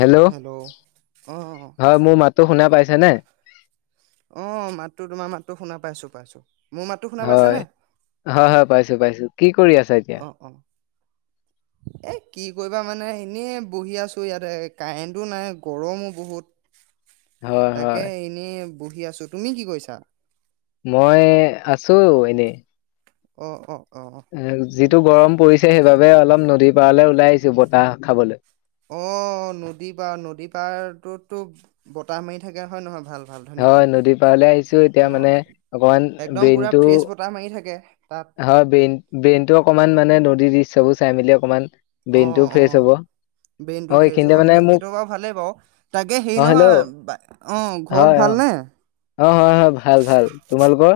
Hello অ হয় মোৰ মাতো শুনা পাইছে নে অ মাতটো তোমাৰ মাতটো শুনা পাইছো পাইছো মোৰ মাতটো শুনা হয় পাইছানে হয় হয় পাইছো পাইছো কি কৰি আছা এতিয়া অ অ এ কি কৰিবা মানে এনেই বহি আছো ইয়াতে কাৰেণ্টো নাই গৰমো বহুত হয় তাকে হয় এনেই বহি আছোঁ তুমি কি কৰিছা? মই আছো এনেই। অ অ অ এ যিটো গৰম পৰিছে সেইবাবে অলপ নদীৰ পাৰলৈ ওলাই আহিছো বতাহ খাবলৈ অ নদী পাৰ নদী পাৰতটোততো বতাহ মাৰি থাকে হয় নহয় ভাল ভাল ধুনীয়াকে হয় নদীৰ পাৰলৈ আহিছো এতিয়া অ মানে অকমান একদম পুৰা ব্ৰেইনটো ফ্ৰেছ বতাহ মাৰি থাকে তাত হয় বেইন ব্ৰেইনটো অকনমান মানে নদীৰ দৃশ্য বোৰ চাই মেলি অকণমান অ অ অ ব্ৰেইনতটো ফ্ৰেছ এইখিনিতে হব মানে সেইটো মোক সেইটো বাৰু ভালেই বাৰু তাকে অ হেৰি নহয় হেল্ল' আহ ঘৰত হয় অ ভালনে আহ অ হয় হয় ভাল ভাল তোমালোকৰ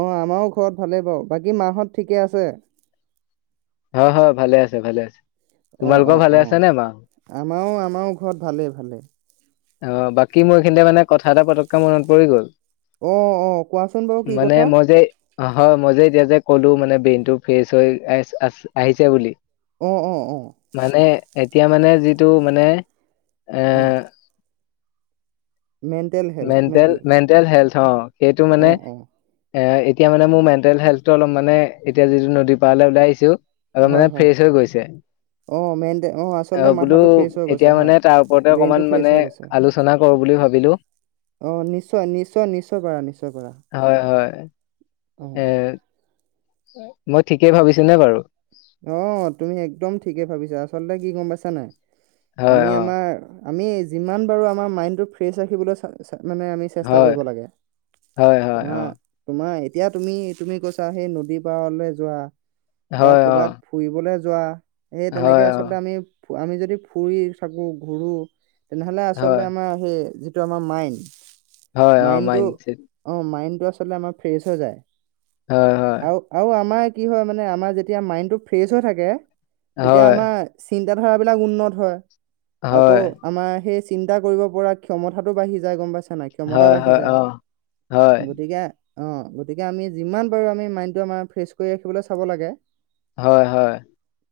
অ আমাৰো ঘৰত ভালেই বাৰু বাকী মা হত ঠিকে আছে অ হয় ভালে আছে ভালে আছে অ তোমালোকৰ অ ভালে অ আছে নে মা? আমাৰো আমাৰো ঘৰত ভালেই ভালেই। অ বাকী মোৰ এইখিনতে মানে কথা এটা পতককে মনত পৰি গ'ল। অ অ অহ কোৱাচোন বাৰু কি কথা। অ হয় মই যে এতিয়া যে ক'লো মানে ব্ৰেইনতটো ফ্ৰেছ হৈ আহ‌ আছ আহিছে বুলি। উ উ উ। মানে এতিয়া মানে যিটো মানে। এ। অ', মেণ্টেল হেল্থ নে মেন্টেল কি? Mental health. ছ। সেইটো মানে। অ', অ', এ এতিয়া মানে মোৰ মেণ্টেল হেল্থটো অলপ মানে এতিয়া যিটো নদী পাৰলে ওলাই আহিছো। অলপ হয়, মানে হয়, ফ্ৰেছ হৈ গৈছে অ', মেণ্টে অ', আচলতে আৰু বোলো মাথাটো ফ্ৰেছ হৈ এতিয়া গৈছে হয়। মানে তাৰ ওপৰতে ব্ৰেইনটো অকমান ফ্ৰেছ মানে। হৈ গৈছে। আলোচনা কৰো বুলি ভাব। বিলো। অ নিশ্চয়, নিশ্চয়, নিশ্চয় পাৰা, নিশ্চয় পাৰা হয় হয় অ। এ মই ঠিকেই ভাবিছো নে বাৰু? অ তুমি একদম ঠিকে ভাবিছা আচলতে কি গম পাইছা নাই। হয় আমি অ আমাৰ। আমি যিমান পাৰো আমাৰ মাইণ্ডটো ফ্ৰেছ ৰাখিবলৈ চা চা। তাত মানে আমি চেষ্টা হয় কৰিব লাগে হয় হয় তোমাৰ অ তোমাৰ। এতিয়া তুমি তুমি কৈছা, সেই নদী পাৰলৈ যোৱা। বা হয়। অ, কৰবাত ফুৰিবলে। যোৱা। সেই তেনেকে হয় অ, আচলতে আমি। আমি যদি ফূৰি থাকো ঘূৰো। তেনেহ'লে আচলতে হয়, আমাৰ সেই। এইটো আমাৰ মাইণ্ড। হয় অ মাইণ্ডছেট। এইটো আচলতে আমাৰ ফ্ৰেছ হৈ যায়। হয়, হয়, আৰু আৰু আমাৰ। কি হয় মানে আমাৰ যেতিয়া। তেতিয়া মাইণ্ডটো ফ্ৰেছ হৈ থাকে। তেতিয়া হয়, আমাৰ চিন্তা। এতিয়া ধাৰাবিলাক উন্নত হয়। আকৌ হয়, আমাৰ সেই চিন্তা কৰিব পৰা ক্ষমতাটো বাঢ়ি যায়, গম পাইছা? ক্ষমতা হয়, বাঢ়ি হয় যায়। অ, হয়, গতিকে অ'! গতিকে আমি, যিমান পাৰোঁ আমি মাইণ্ডটো আমাৰ ফ্ৰেছ কৰি ৰাখিবলৈ চাব লাগে। হয় হয়।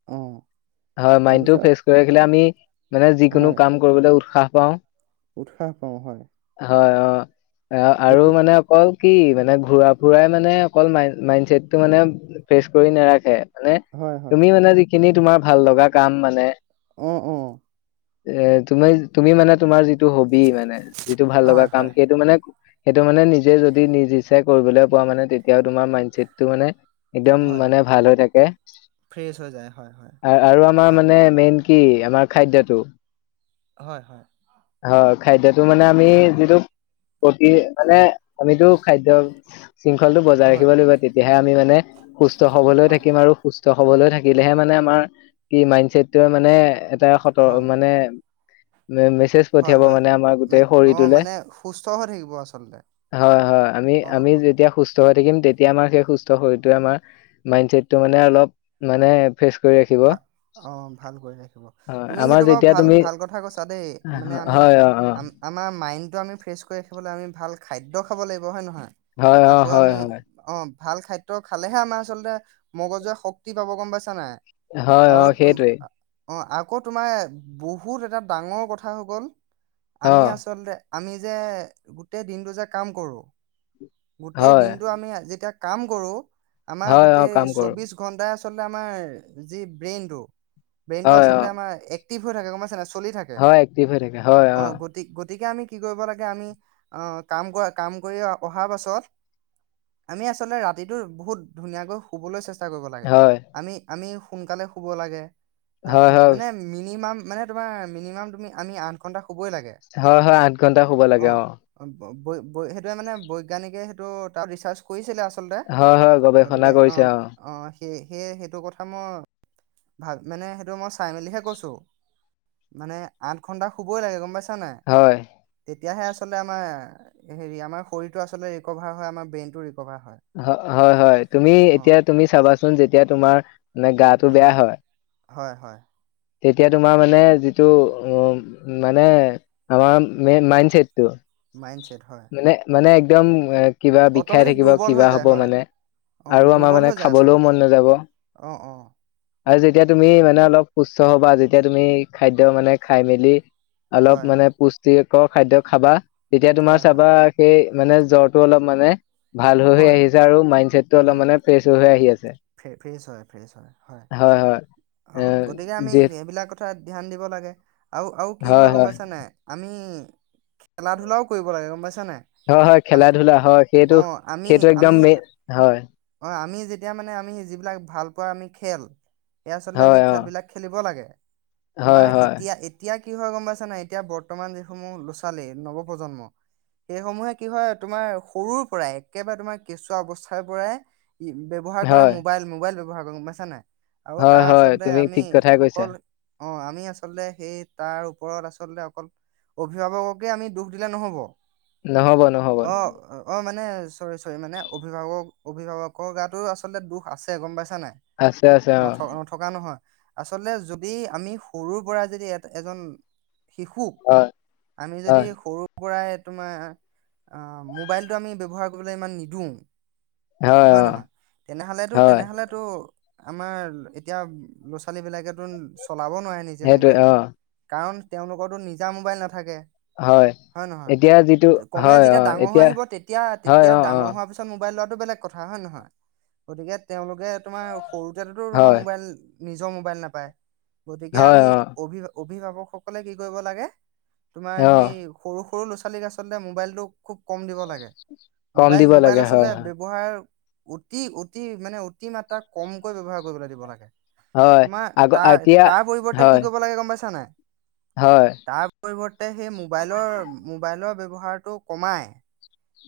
অ হয়, মাইণ্ডটো তাৰপিছত ফ্ৰেচ কৰি ৰাখিলে আমি মানে যিকোনো হয় কাম কৰিবলৈ উৎসাহ পাওঁ। উৎসাহ পাওঁ হয়। হয়। অ'! অ'! আৰু এতিয়া মানে অকল কি মানে, ঘূৰা ফুৰাই মানে, অকল মাইণ্ড মাইণ্ডছেটটো মানে ফ্ৰেছ কৰি নাৰাখে। মানে, হয় হয় তুমি মানে আজি সেই খিনি, তোমাৰ ভাল লগা কাম মানে! অ অ অ'! তুমি, তুমি মানে তোমাৰ যিটো হবী মানে, যিটো ভাল লগা হয় কাম হয় সেইটো মানে সেইটো মানে, নিজে যদি নিজ ইচ্ছা কৰিবলৈ পোৱা মানে, তেতিয়াও তোমাৰ মাইণ্ডছেটটো মানে একদম হয় মানে ভাল হৈ থাকে। [unintelligible] ফ্ৰেছ হৈ যায় হয় হয় আৰু আমাৰ অ মানে, ব্ৰেইন কি আমাৰ খাদ্যটো? হয়, হয়। অ'! খাদ্যত যিটো মানে, আমি যিটো প্ৰতি মানে, আমিতো খাদ্য শৃংখলটো বজাই হয় ৰাখিব লাগিব। তেতিয়াহে আমি মানে, সুস্থ সবল হয় থাকিম আৰু সুস্থ হবলৈ থাকিলেহে মানে আমাৰ, কি মাইণ্ড ছেটটোৱে মানে হয় [unintelligible] মানে মেছেজ হয় পঠিয়াব হয় মানে আমাৰ মান অ শৰীৰটোলে, মানে সুস্থ হৈ থাকিব আচলতে হয়, হয়। আমি অ আমি অ যেতিয়া সুস্থ সুস্থ হৈ থাকিম। তেতিয়া আমাৰ সেই সুস্থ শৰীৰটোৱে আমাৰ মাইণ্ডচছেটটো মানে অলপ মানে ফ্ৰেছ কৰি ৰাখিব। অ'! ভাল কৰি ৰাখিব। হয় তুমি আমাৰ সেইটো বাৰু যেতিয়া ভাল তুমি ভাল কথা কৈছা দেই মানে আমি হয় অ অ আমাৰ মাইণ্ডটো আমি ফ্ৰেছ কৰি ৰাখিবলৈ আমি ভাল খাদ্য খাব লাগিব। হয়! নহয়? হয়, আকৌ অ'! হয়, আমি হয়। অ ভাল খাদ্য খালেহে আমাৰ আচলতে মগজুৱে শক্তি পাব গম পাইছা নাই! হয় হয় সেইটোৱে অঁ আকৌ তোমাৰ বহুত এটা ডাঙৰ কথা হৈ গ'ল অ আমি আচলতে আমি যে গোটেই দিনটো যে কাম কৰো গোটেই হয় দিনটো আমি যেতিয়া কাম কৰোঁ আমাৰ হয় অ কাম গোটেই কৰো চৌবিশ ঘণ্টাাই আ আচলতে আমাৰ যি ব্ৰেইনটো ব্ৰেইনটো আচলতে আমাৰ এক ভ হৈ থাকে গম পইচা নাই চলি থাকে হয় একটিভ হয় থাকে অ গতি গতিকে আমি কি কৰিব লাগে আমি আহ কাম কৰা কাম কৰি অহাৰ পাছত আমি আচলতে ৰাতিটো বহুত ধুনীয়াকৈ শুবলৈ চেষ্টা কৰিব লাগে হয় আমি আমি সোনকালে শুব লাগে হয় তাৰপিছত হয় মানে মিনিমাম মানে তোমাৰ মিনিমাম তুমি আমি আঠ ঘণ্টা হয় হয় আঠ ঘন্টা শুব লাগে অ বৈ বৈ সেইটোৱে মানে বৈজ্ঞানিকে সেইটো তাত ৰিচাৰ্চ কৰিছিলে আ হয় হয় গৱেষণা কৰিছে অঁ সেয়ে সেয়ে সেইটো কথা সময় ভাব মানে সেইটো মই চাই মেলিহে কৈছো মানে আঠ ঘন্টা শুবই লাগে গম পাইছা নাই হয় তেতিয়াহে আচলতে আমাৰ হেৰি আমাৰ শৰীৰটো আচলতে ৰিকভাৰ হয় আমাৰ ব্ৰেইনটো ৰিকভাৰ হয়। হয় হয় তুমি এতিয়া অ' তুমি চাবাচোন যেতিয়া তোমাৰ মানে গাটো বেয়া হয় হয় হয় তেতিয়া তোমাৰ মানে যিটো উ মানে আমাৰ মাইণ্ডছেট মাইণ্ডছেট হয়। মানে মানে দম কিবা বিষাই অট'মেটিক থাকিব দুৰ্বল হৈ কিবা হ'ব যায় হয়। মানে অ' আৰু আমাৰ দুৰ্বল মানে হৈ যায় খাবলৈও আচলতে মন নাযাব অ' অ' আৰু যেতিয়া তুমি মানে অলপ সু্স্থ হবা যেতিয়া তুমি খাদ্য মানে খাই মেলি অলপ হয়, মানে পুষ্ট যিকৰ খাদ্য খাবা তেতিয়া তোমাৰ হয়, চাবা হয়, সেই মানে জ্বৰটো অলপ মানে ভাল হৈ হৈ হয়, আহিছে আৰু মাইন্ডছেটটো অলপ হয়। মানে ফ্ৰেছ হৈ হৈ আহি আছে, ফ্ৰে- ফ্ৰেছ হয়, ফ্ৰেছ হয়, হয়, হয়, এ অ' গতিকে আমি যি সেইবিলাকত ধ্যান দিব লাগে আৰু, আৰু কি হয় গম পাইছা নাই আমি খেলা-ধূলাও কৰিব লাগে গম পাইছা নাই। হয়, হয়, আমি খেলা-ধূলা হয় সেইটো অ' আমি সেইটো একদম আমি মে হয় অ আমি যেতিয়া মানে, আমি যিবিলাক ভাল পোৱা আমি খেল এইয়া আচলতে আমি হয় অ খেলবিলাক খেলিব লাগে। হয় তোমাৰ হয় এতিয়া-এতিয়া কি হয় গম পাইছা নাই, এতিয়া বৰ্তমান যিসমূহ ল'ৰা-ছোৱালী নৱ প্ৰজন্ম, সেই সমূহ কি হয় তোমাৰ সৰুৰ পৰাই একেবাৰে তোমাৰ কেঁচুৱা অৱস্থাৰ পৰাই ই ব্যৱহাৰ কৰা হয় মোবাইল, মোবাইল হাগৰ গম পছা নাই? আৰু হয়, তাৰ হয়, তুমি ঠিক কথাই কৈছা। অঁ আমি আচলতে সেই তাৰ ওপৰত আচলতে অকল অভিভাৱককে আমি দোষ দিলে নহ'ব। নহ'ব, নহ'ব চ চৰি মানে অভিভাৱক অভিভাৱকৰ গাতো আচলতে দোষ আছে গম পাইছ নাই, আছে আছে ন অ নথকা নহয়। আচলতে যদি আমি সৰুৰ পৰা যদি এ এজন শিশুক, আমি যদি হয় সৰু কৰাই তোমাৰ, আ মোবাইলটো আমি ব্যৱহাৰ কৰিবলৈ ইমান নিদিওঁ হয় নহয়? তেনেহলেতো, হয় তেনেহলেতো আমাৰ এতিয়া ল'ৰা-ছোৱালী বিলাকেতো চলাব নোৱাৰে নিজে সেইটোৱে মোবাইল অ কাৰণ তেওঁলোকৰতো নিজা মোবাইল নাথাকে হয়, এতিয়া যিটো, হয়, হয়, এতিয়া হয় এতিয়া অ অ ডাঙৰ হোৱাৰ পিছত মবাইল লো বেলেগ কথা হয় নহয়? গতিকে তেওঁলোকে তোমাৰ সৰুতেতো তোমাৰ হয় মোবাইল নিজৰ মোবাইল নাপায়। গতিকে হয় আমি অ অভি অভিভাৱকসকলে কি কৰিব লাগে? তোমাৰ অ সেই সৰু সৰু ল' ছোৱালীক আচলতে মোবাইলটো খুব কম দিব লাগে। কম মোবাইল, দিব মোবাইল লাগে আচলতে হয় হয় ব্যৱহাৰ অতি, অতি মানে অতি মাত্ৰাত কমকৈ ব্যৱহাৰ কৰিবলৈ দিব লাগে। হয় তোমাৰ আগ তাৰ এতিয়া তাৰ পৰিৱৰ্তে হয় কি কৰিব লাগে গম পাইছা নাই। হয় তাৰ পৰিৱৰ্তে সেই মোবাইলৰ, মোবাইলৰ বয় ব্যৱহাৰটো কমাই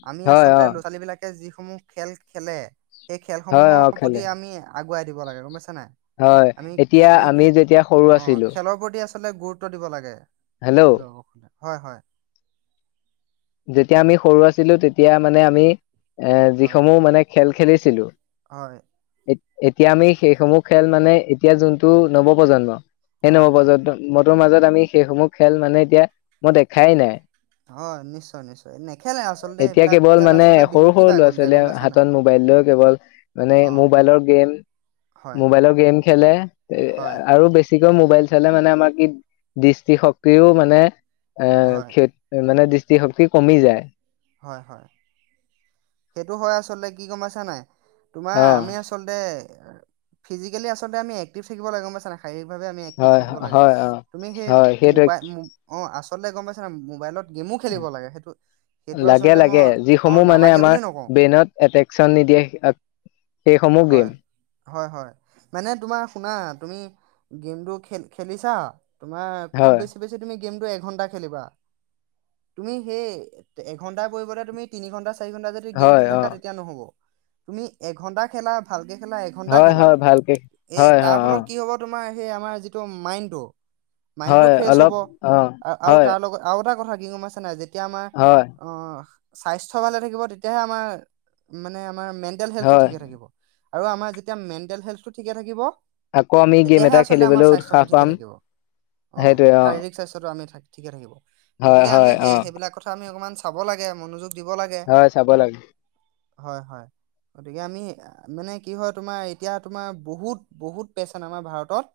আমি হয় আছ অ [unintelligible] যিসমূহ খেল খেলে এই হয় অ খেলসমূহৰ খেলে প্ৰতি আমি আগুৱাই দিব‌ লাগে গমপাইছা। হয় এতিয়া আমি যেতিয়া সৰু অ আছিলো। খেলৰ প্ৰতি আচলতে গুৰুত্ব দিব লাগে। আ হেল্ল' খলে [inaudible] হয়, হয়। যেতিয়া আমি সৰু আছিলো তেতিয়া মানে আমি এ হয় যিসমূহ মানে খেল খেলিছিলো হয়। এতিয়া আমি সেইসমূহ খেল মানে এতিয়া যোনটো নৱপ্ৰজন্ম এনে হয় হয় নৱপ্ৰজন্ম ত' মাজত আমি সেইসমূহ খেল মানে এতিয়া মই দেখাই নাই। হয় নিশ্চয় নিশ্চয় নেখেলে আচলতে এতিয়া সেইবিলাক কেৱল খেল মানে আচলতে সৰু বিলুপ্তি সৰু পাই ল'ৰা গ'ল এতিয়া গম ছোৱালীয়ে পাইছা নাই হাতত মোবাইল লৈ কেৱল মানে অ মোবাইলৰ গেম হয় মোবাইলৰ গেম খেলে এ হয় আৰু বেছি বেছিকৈ মোবাইল চালে মানে আমাৰ কি দৃষ্টিশক্তিও মানে এ, হয় খ মানে দি যি শক্তি কমি যায়। হয়, হয় সেইটো হয় আচলতে কি গম পাইছা নাই তোমাৰ অ আমি আচলতে ফিজিকেলি আচলতে আমি এক্টিভ থাকিব লাগে গম পাইছানে? শাৰীৰিক ভাৱে আমি এক্টিভ হয় থাকিব লাগে হয় অ তুমি সেই হয় মো সেইটোৱে বাই মো আছোঁ। গম নাই পাইছা মোবাইলত গেমো খেলিব লাগে। সেইটো সেইটো আচলতে মই লাগে-লাগে অ যিসমূহ মানে নালাগে বুলি আমাৰ নকওঁ ব্ৰেইনত এট্ৰেকচন নিদিয়ে সেইসমূহ গেম হয়-হয় মানে তোমাৰ শুনা তুমি গেমটো খেল খেলিছা তোমাৰ খুব হয় বেছি-বেছি তুমি, গেমটো এঘন্টা খেলিবা তুমি সেই এঘণ্টাৰ পৰিবৰ্তে তুমি তিনি ঘণ্টা চাৰি ঘণ্টা যদি গেম হয় খেল অ থকা তেতিয়া নহ'ব। তুমি এঘন্টা খেলা ভালকে খেলা এঘন্টা হয় খেলা হয় ভালকে এই হয় তাৰ হয় অ ফলত কি হব, তোমাৰ সেই আমাৰ যিটো মাইণ্ডটো। মাইণ্ডটো হয় ফ্ৰেছ অলপ হ'ব অ আৰু হয় তাৰ লগত আৰু এটা কথা কি গম পাইছা নে আজি। হয়। স্বাস্থ্য ভালে থাকিব তেতিয়াহে আমাৰ মানে মেনটেল হেল্থ টো হয় ঠিকে থাকিব। আৰু আমাৰ যেতিয়া মেণ্টেল হেল্থ টো ঠিকে থাকিব। আকৌ আমি গেম তেতিয়াহে এটা আচলতে আমাৰ খেলিবলৈ উৎসাহ স্বাস্থ্যটো ঠিকে পাম থাকিব অ' শাৰীৰিক স্বাস্থ্যটো আমি থাকিব। ঠিকে থাকিব। হয় গতিকে আমি হয় অ সেই সেইবিলাক কথা আমি অকণমান চাব লাগে মনোযোগ হয় চাব লাগে। হয়-হয় গতিকে আমি মানে কি হয় তোমাৰ এতিয়া তোমাৰ বহুত-বহুত পেচেণ্ আমাৰ ভাৰতত।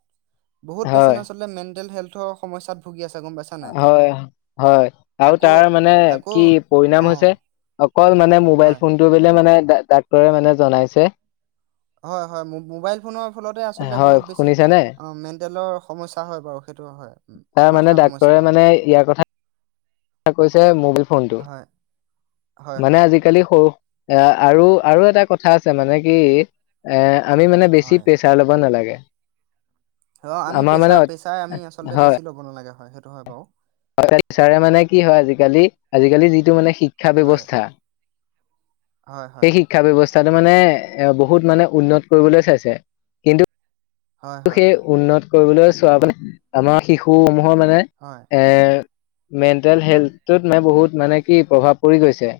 বহুত পেছেন হয় আছলতে মেণ্টেল হেল্থ সমস্যাত ভুগি আছে। গম পাইছা নাই হয়-হয় আৰু আকৌ তাৰ মানে আকৌ কি পৰিণাম অ হৈছে? অকল মানে মোবাইল হয় ফোনটো বোলে মানে ডাক্তৰে মানে জনাইছে, হয়-হয় মোবাইল ফোনৰ ফলতে আচলতে হয় বহুত বেছি শুনিছানে অ মেণ্টেলৰ সমস্যা হয় বাৰু সেইটো হয় তাৰ মানে মাথাৰ সমস্যা। ডাক্তৰে হয় মানে ইয়াৰ কথা কৈছে মোবাইল ফোনটো হয় হয় মানে হয় আজিকালি এ আৰু আৰু এটা কথা আছে মানে কি এ আমি মানে বেছি হয় প্ৰেছাৰ ল'ব নালাগে অ আমি আমাৰ মানে প্ৰেছাৰ অত- প্ৰেছাৰ আমি আচলতে বেছি ল'ব নালাগে হয় সেইটো হয় বাৰু হয় চাৰে মানে কি হয় আজিকালি আজিকালি যিটো মানে শিক্ষা হয় ব্যৱস্থা হয় হয় সেই শিক্ষা ব্যৱস্থা মানে বহুত মানে উন্নত কৰিবলৈ চাইছে, কিন্তু হয় হয় সেই হয় উন্নত কৰিবলৈ [unintelligible] আমাৰ শিশুসমূহ [unintelligible] মানে হয় এ মেণ্টেল হয় হেল্থটোত মানে বহুত মানে কি প্ৰভাৱ পৰি গৈছে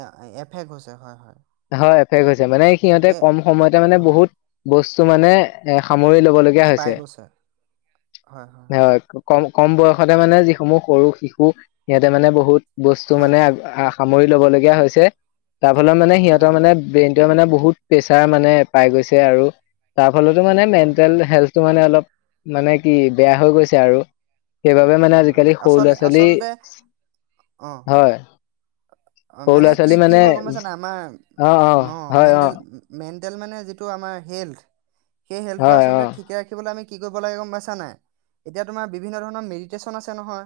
এ এফেক হৈছে হয় হয় হয় এফেক হৈছে মানে সিহঁতে তাকে কম সময়তে মানে হয় বহুত বস্ত মানে সামৰি লব কব লগিয়া পাই হৈছে গৈছে হয় কম কম বয়সতে মানে যিসমূহ সৰু শিশু সিহঁতে মানে বহুত বস্তু হয় মানে হয় সামৰিক ল'ব লগীয়া হৈছে তাৰফলত মানে সিহঁত হয় তই হয় মানে ব্ৰেইন এতিয়া মানে বহুত প্ৰেছাৰ মানে পাই গৈছে আৰু তাৰ ফলতো মানে হয় মেণ্টেল হয় হেল্থটো মানে অলপ মানে কি বেয়া হৈ গৈছে আৰু সেইবাবে মানে হয় হয় আজিকালি সৰু আচল ল'ৰা ছোৱালী আচলতে অ হয় অ সৰু মানে ল'ৰা কি ছোৱালী কি মানে হয় গম পাইছা নাই আমাৰ অ ন মেনডেল মেন- তেল মানে যিটো আমাৰ হেল্থ সেই হেল্থটো হয় অ আচলতে ঠিকে ৰাখিবলৈ আমি কি কৰিব লাগে গম পাইছা নে নাই? এতিয়া তোমাৰ বিভিন্ন ধৰণৰ মেৰিত ষ্টেচন আছে নহয়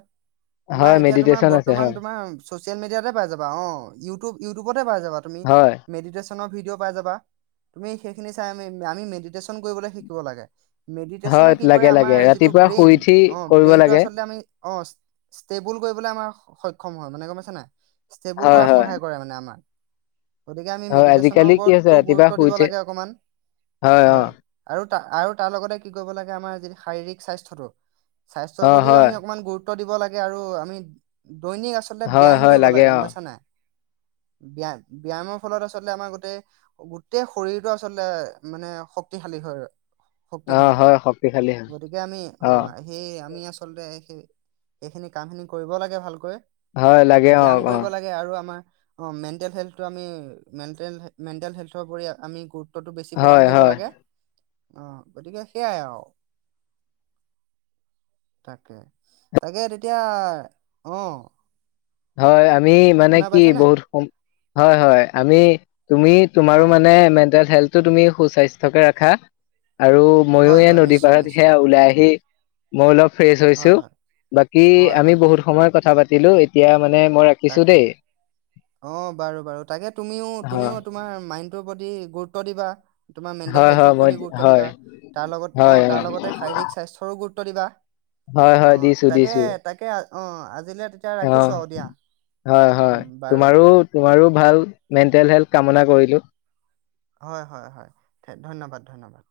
তোমাৰ হয় এতিয়া তোমাৰ মেডিটেশ্যন আছে বৰ্তমান হয় তোমাৰ ছ'চিয়েল মিডিয়াতে পাই যাব অ ইউটোউ ইউটোবত তাতে পাই যাবা তুমি হয় মেডিটৈচ ফোন ভিডিঅ' পাইযাবা তুমি সেইখিনি চাই আমি আমি মেডিটেচন কৰিব শিকিব লাগে মেডিটেচনে হয় কি কৰে লাগে আমাৰ লাগে যিটো ৰাতিপুৱা ব্ৰেইন শুই উঠি অ কৰিব ব্ৰেইন এইটো লাগে আচলতে আমি অ ষ্টেবুল কৰিবলৈ আমাৰ সক্ষম হয় মানে গম পাইছেনে নাই ষ্টেবুল হয় কৰাত হয় সহায় কৰে মানে আমাৰ গতিকে আমি হয় মেডিটেশ্যনৰ আজিকালি কি হৈছে ওপৰতো ৰাতিপুৱা গুৰুত্ব শুই দিব উঠি লাগে অকমান হয় আৰু আৰু তাৰ লগতে কি কৰিব লাগে আমাৰ যিটো শাৰীৰিক স্বাস্থ্যটো অ প্ৰতিও হয় আমি অকণমান গুৰুত্ব দিব লাগে আৰু আমি দৈনিক আচলতে হয় ব্যায়াম হয় কৰিব লাগে অ গম পাইছা নাই ব্যয়াম ব্যায়ামৰ ফলত আচলতে আমাৰ গোটেই গোটেই শৰীৰটো আচলতে মানে শক্তিশালী হয় অ শক্তিশালী হয় শক্তিশালী হয় গতিকে আমি অ আহ সেই আমি আচলতে সেই এইখিনি কাম খিনি কৰিব লাগে ভালকৈ হয় লাগে অ ব্যায়াম অ কৰিব লাগে আৰু আমাৰ অ মেণ্টেল হেল্থটো আমি মেণ্টেল মেণ্টেল হেল্থৰও আমি গুৰুত টো বেছি প্ৰদান হয় কৰিব হয় লাগে আহ গতিকে সেইয়াই আৰু তাকে তাকে তেতিয়া আহ হয় আমি মানে কি বহুত হয় হয় আমি তুমি অ তোমাৰো অ মানে মেণ্টেল হেল তুমি সুস্বাস্থ্য কে ৰাখা আৰু ময়ো হয় এ হয় নদী নিশ্চয় পাৰত নিশ্চয় সেয়া ওলাই আহি মৌলক ফ্ৰেছ হৈছো হয় হয় বাকী হয় আমি হয় বহুত সময় কথা পাতি লো এতিয়া মানে মই ৰাখিছো তাকে দেই অ বাৰু বাৰু তাকে তুমিও তুমিও হয় তোমাৰ মাইণ্ডটোৰ প্ৰতি গুৰুত্ব দিবা তোমাৰ মেণ্টেল হয় হয় হেলথৰ মই প্ৰতি গুৰুত্ব হয় দিবা তাৰ লগত অ', তাৰ লগতে শাৰীক স্বাস্থ্যৰো গুৰুত্ব ত দিবা হয়, অ হয়, দিছো তাকে দিছো।। তাকে অ আজিলে তেতিয়া অ ৰাখিছোঁ আৰু দিয়া। হয়, হয়, উম বাৰু তোমাৰো, বাৰু তোমাৰো ভাল মেণ্টেল হেলথ কামনা কৰিলো। হয়, হয়, হয়, ধন্যবাদ ধন্যবাদ।